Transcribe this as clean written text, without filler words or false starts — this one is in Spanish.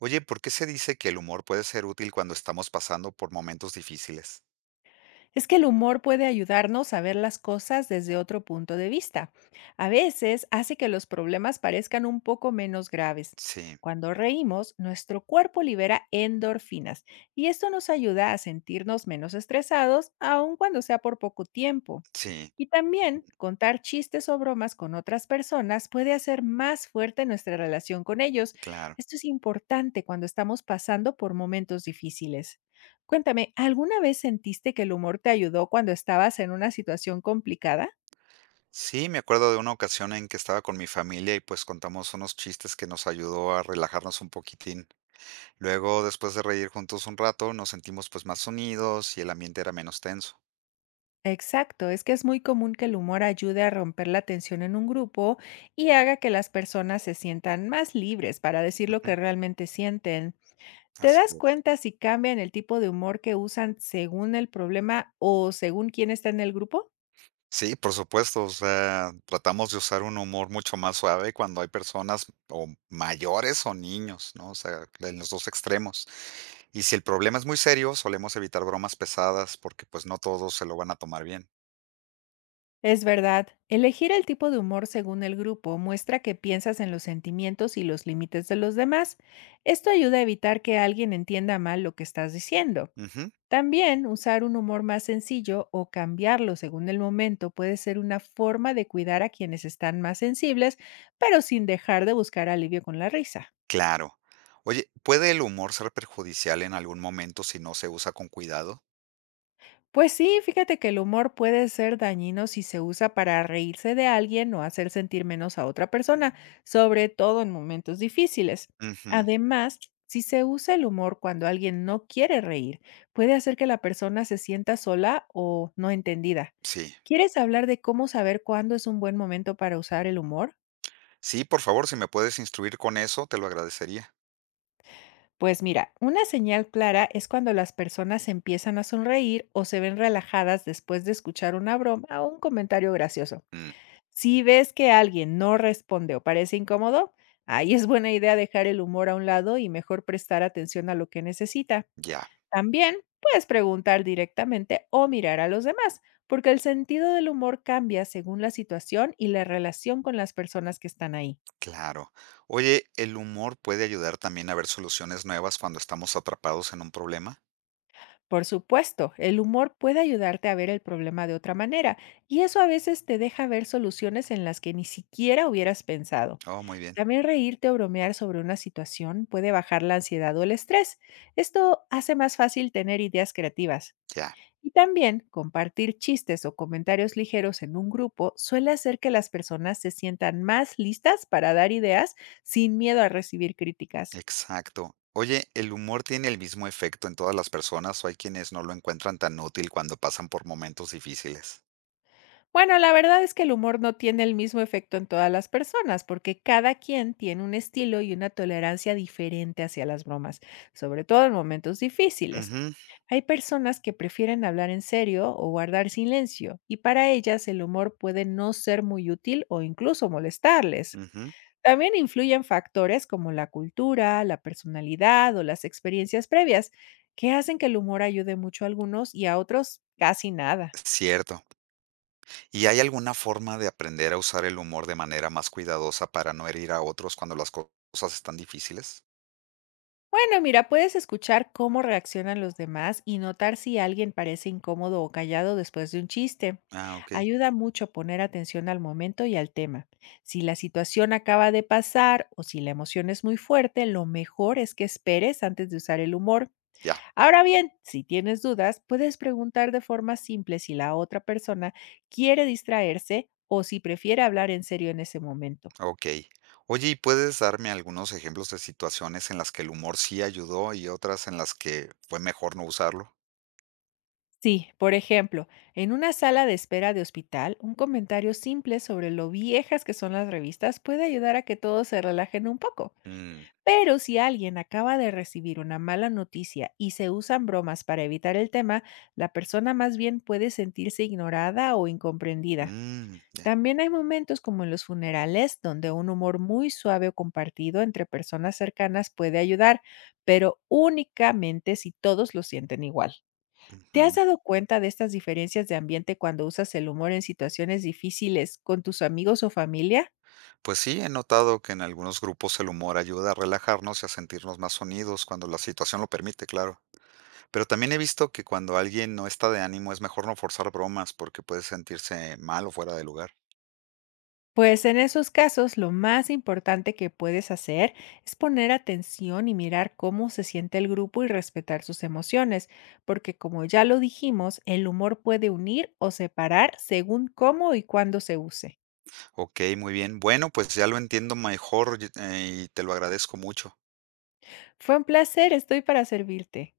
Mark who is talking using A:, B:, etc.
A: Oye, ¿por qué se dice que el humor puede ser útil cuando estamos pasando por momentos difíciles?
B: Es que el humor puede ayudarnos a ver las cosas desde otro punto de vista. A veces hace que los problemas parezcan un poco menos graves.
A: Sí,
B: Cuando reímos, nuestro cuerpo libera endorfinas y esto nos ayuda a sentirnos menos estresados, aun cuando sea por poco tiempo.
A: sí,
B: Y también contar chistes o bromas con otras personas puede hacer más fuerte nuestra relación con ellos.
A: claro.
B: Esto es importante cuando estamos pasando por momentos difíciles. Cuéntame, ¿alguna vez sentiste que el humor te ayudó cuando estabas en una situación complicada?
A: Sí, me acuerdo de una ocasión en que estaba con mi familia y pues contamos unos chistes que nos ayudó a relajarnos un poquitín. Luego, después de reír juntos un rato, nos sentimos pues más unidos y el ambiente era menos tenso.
B: Exacto, es que es muy común que el humor ayude a romper la tensión en un grupo y haga que las personas se sientan más libres para decir lo que
A: Ujú.
B: realmente sienten. ¿Te
A: Así
B: das
A: es.
B: cuenta si cambian el tipo de humor que usan según el problema o según quién está en el grupo?
A: Sí, por supuesto, o sea, tratamos de usar un humor mucho más suave cuando hay personas o mayores o niños, ¿no? O sea, en los dos extremos. Y si el problema es muy serio, solemos evitar bromas pesadas porque pues no todos se lo van a tomar bien.
B: Es verdad, elegir el tipo de humor según el grupo muestra que piensas en los sentimientos y los límites de los demás. Esto ayuda a evitar que alguien entienda mal lo que estás diciendo.
A: Ujú,
B: También usar un humor más sencillo o cambiarlo según el momento puede ser una forma de cuidar a quienes están más sensibles, pero sin dejar de buscar alivio con la risa.
A: claro. Oye, ¿puede el humor ser perjudicial en algún momento si no se usa con cuidado?
B: Pues sí, fíjate que el humor puede ser dañino si se usa para reírse de alguien o hacer sentir menos a otra persona, sobre todo en momentos difíciles.
A: Ujú,
B: Además, si se usa el humor cuando alguien no quiere reír, puede hacer que la persona se sienta sola o no entendida.
A: sí.
B: ¿Quieres hablar de cómo saber cuándo es un buen momento para usar el humor?
A: Sí, por favor, si me puedes instruir con eso, te lo agradecería.
B: Pues mira, una señal clara es cuando las personas empiezan a sonreír o se ven relajadas después de escuchar una broma o un comentario gracioso.
A: Mm,
B: Si ves que alguien no responde o parece incómodo, ahí es buena idea dejar el humor a un lado y mejor prestar atención a lo que necesita.
A: ya,
B: También puedes preguntar directamente o mirar a los demás, porque el sentido del humor cambia según la situación y la relación con las personas que están ahí.
A: claro. Oye, ¿el humor puede ayudar también a ver soluciones nuevas cuando estamos atrapados en un problema?
B: Por supuesto, el humor puede ayudarte a ver el problema de otra manera y eso a veces te deja ver soluciones en las que ni siquiera hubieras pensado.
A: Oh, muy bien.
B: También reírte o bromear sobre una situación puede bajar la ansiedad o el estrés. Esto hace más fácil tener ideas creativas.
A: Ya.
B: Y también compartir chistes o comentarios ligeros en un grupo suele hacer que las personas se sientan más listas para dar ideas sin miedo a recibir críticas.
A: Exacto. Oye, ¿el humor tiene el mismo efecto en todas las personas o hay quienes no lo encuentran tan útil cuando pasan por momentos difíciles?
B: Bueno, la verdad es que el humor no tiene el mismo efecto en todas las personas, porque cada quien tiene un estilo y una tolerancia diferente hacia las bromas, sobre todo en momentos difíciles.
A: Ujú,
B: Hay personas que prefieren hablar en serio o guardar silencio, y para ellas el humor puede no ser muy útil o incluso molestarles.
A: ujú.
B: También influyen factores como la cultura, la personalidad o las experiencias previas, que hacen que el humor ayude mucho a algunos y a otros casi nada.
A: Cierto. ¿Y hay alguna forma de aprender a usar el humor de manera más cuidadosa para no herir a otros cuando las cosas están difíciles?
B: Bueno, mira, puedes escuchar cómo reaccionan los demás y notar si alguien parece incómodo o callado después de un chiste.
A: Ah, ok.
B: Ayuda mucho poner atención al momento y al tema. Si la situación acaba de pasar o si la emoción es muy fuerte, lo mejor es que esperes antes de usar el humor.
A: Ya,
B: Ahora bien, si tienes dudas, puedes preguntar de forma simple si la otra persona quiere distraerse o si prefiere hablar en serio en ese momento.
A: ok. Oye, ¿y puedes darme algunos ejemplos de situaciones en las que el humor sí ayudó y otras en las que fue mejor no usarlo?
B: Sí, por ejemplo, en una sala de espera de hospital, un comentario simple sobre lo viejas que son las revistas puede ayudar a que todos se relajen un poco.
A: Mm.
B: Pero si alguien acaba de recibir una mala noticia y se usan bromas para evitar el tema, la persona más bien puede sentirse ignorada o incomprendida.
A: Mm, ya.
B: También hay momentos como en los funerales donde un humor muy suave o compartido entre personas cercanas puede ayudar, pero únicamente si todos lo sienten igual. ¿Te has dado cuenta de estas diferencias de ambiente cuando usas el humor en situaciones difíciles con tus amigos o familia?
A: Pues sí, he notado que en algunos grupos el humor ayuda a relajarnos y a sentirnos más unidos cuando la situación lo permite, claro. Pero también he visto que cuando alguien no está de ánimo es mejor no forzar bromas porque puede sentirse mal o fuera de lugar.
B: Pues en esos casos lo más importante que puedes hacer es poner atención y mirar cómo se siente el grupo y respetar sus emociones, porque como ya lo dijimos, el humor puede unir o separar según cómo y cuándo se use.
A: Ok, muy bien. Bueno, pues ya lo entiendo mejor y te lo agradezco mucho.
B: Fue un placer, estoy para servirte.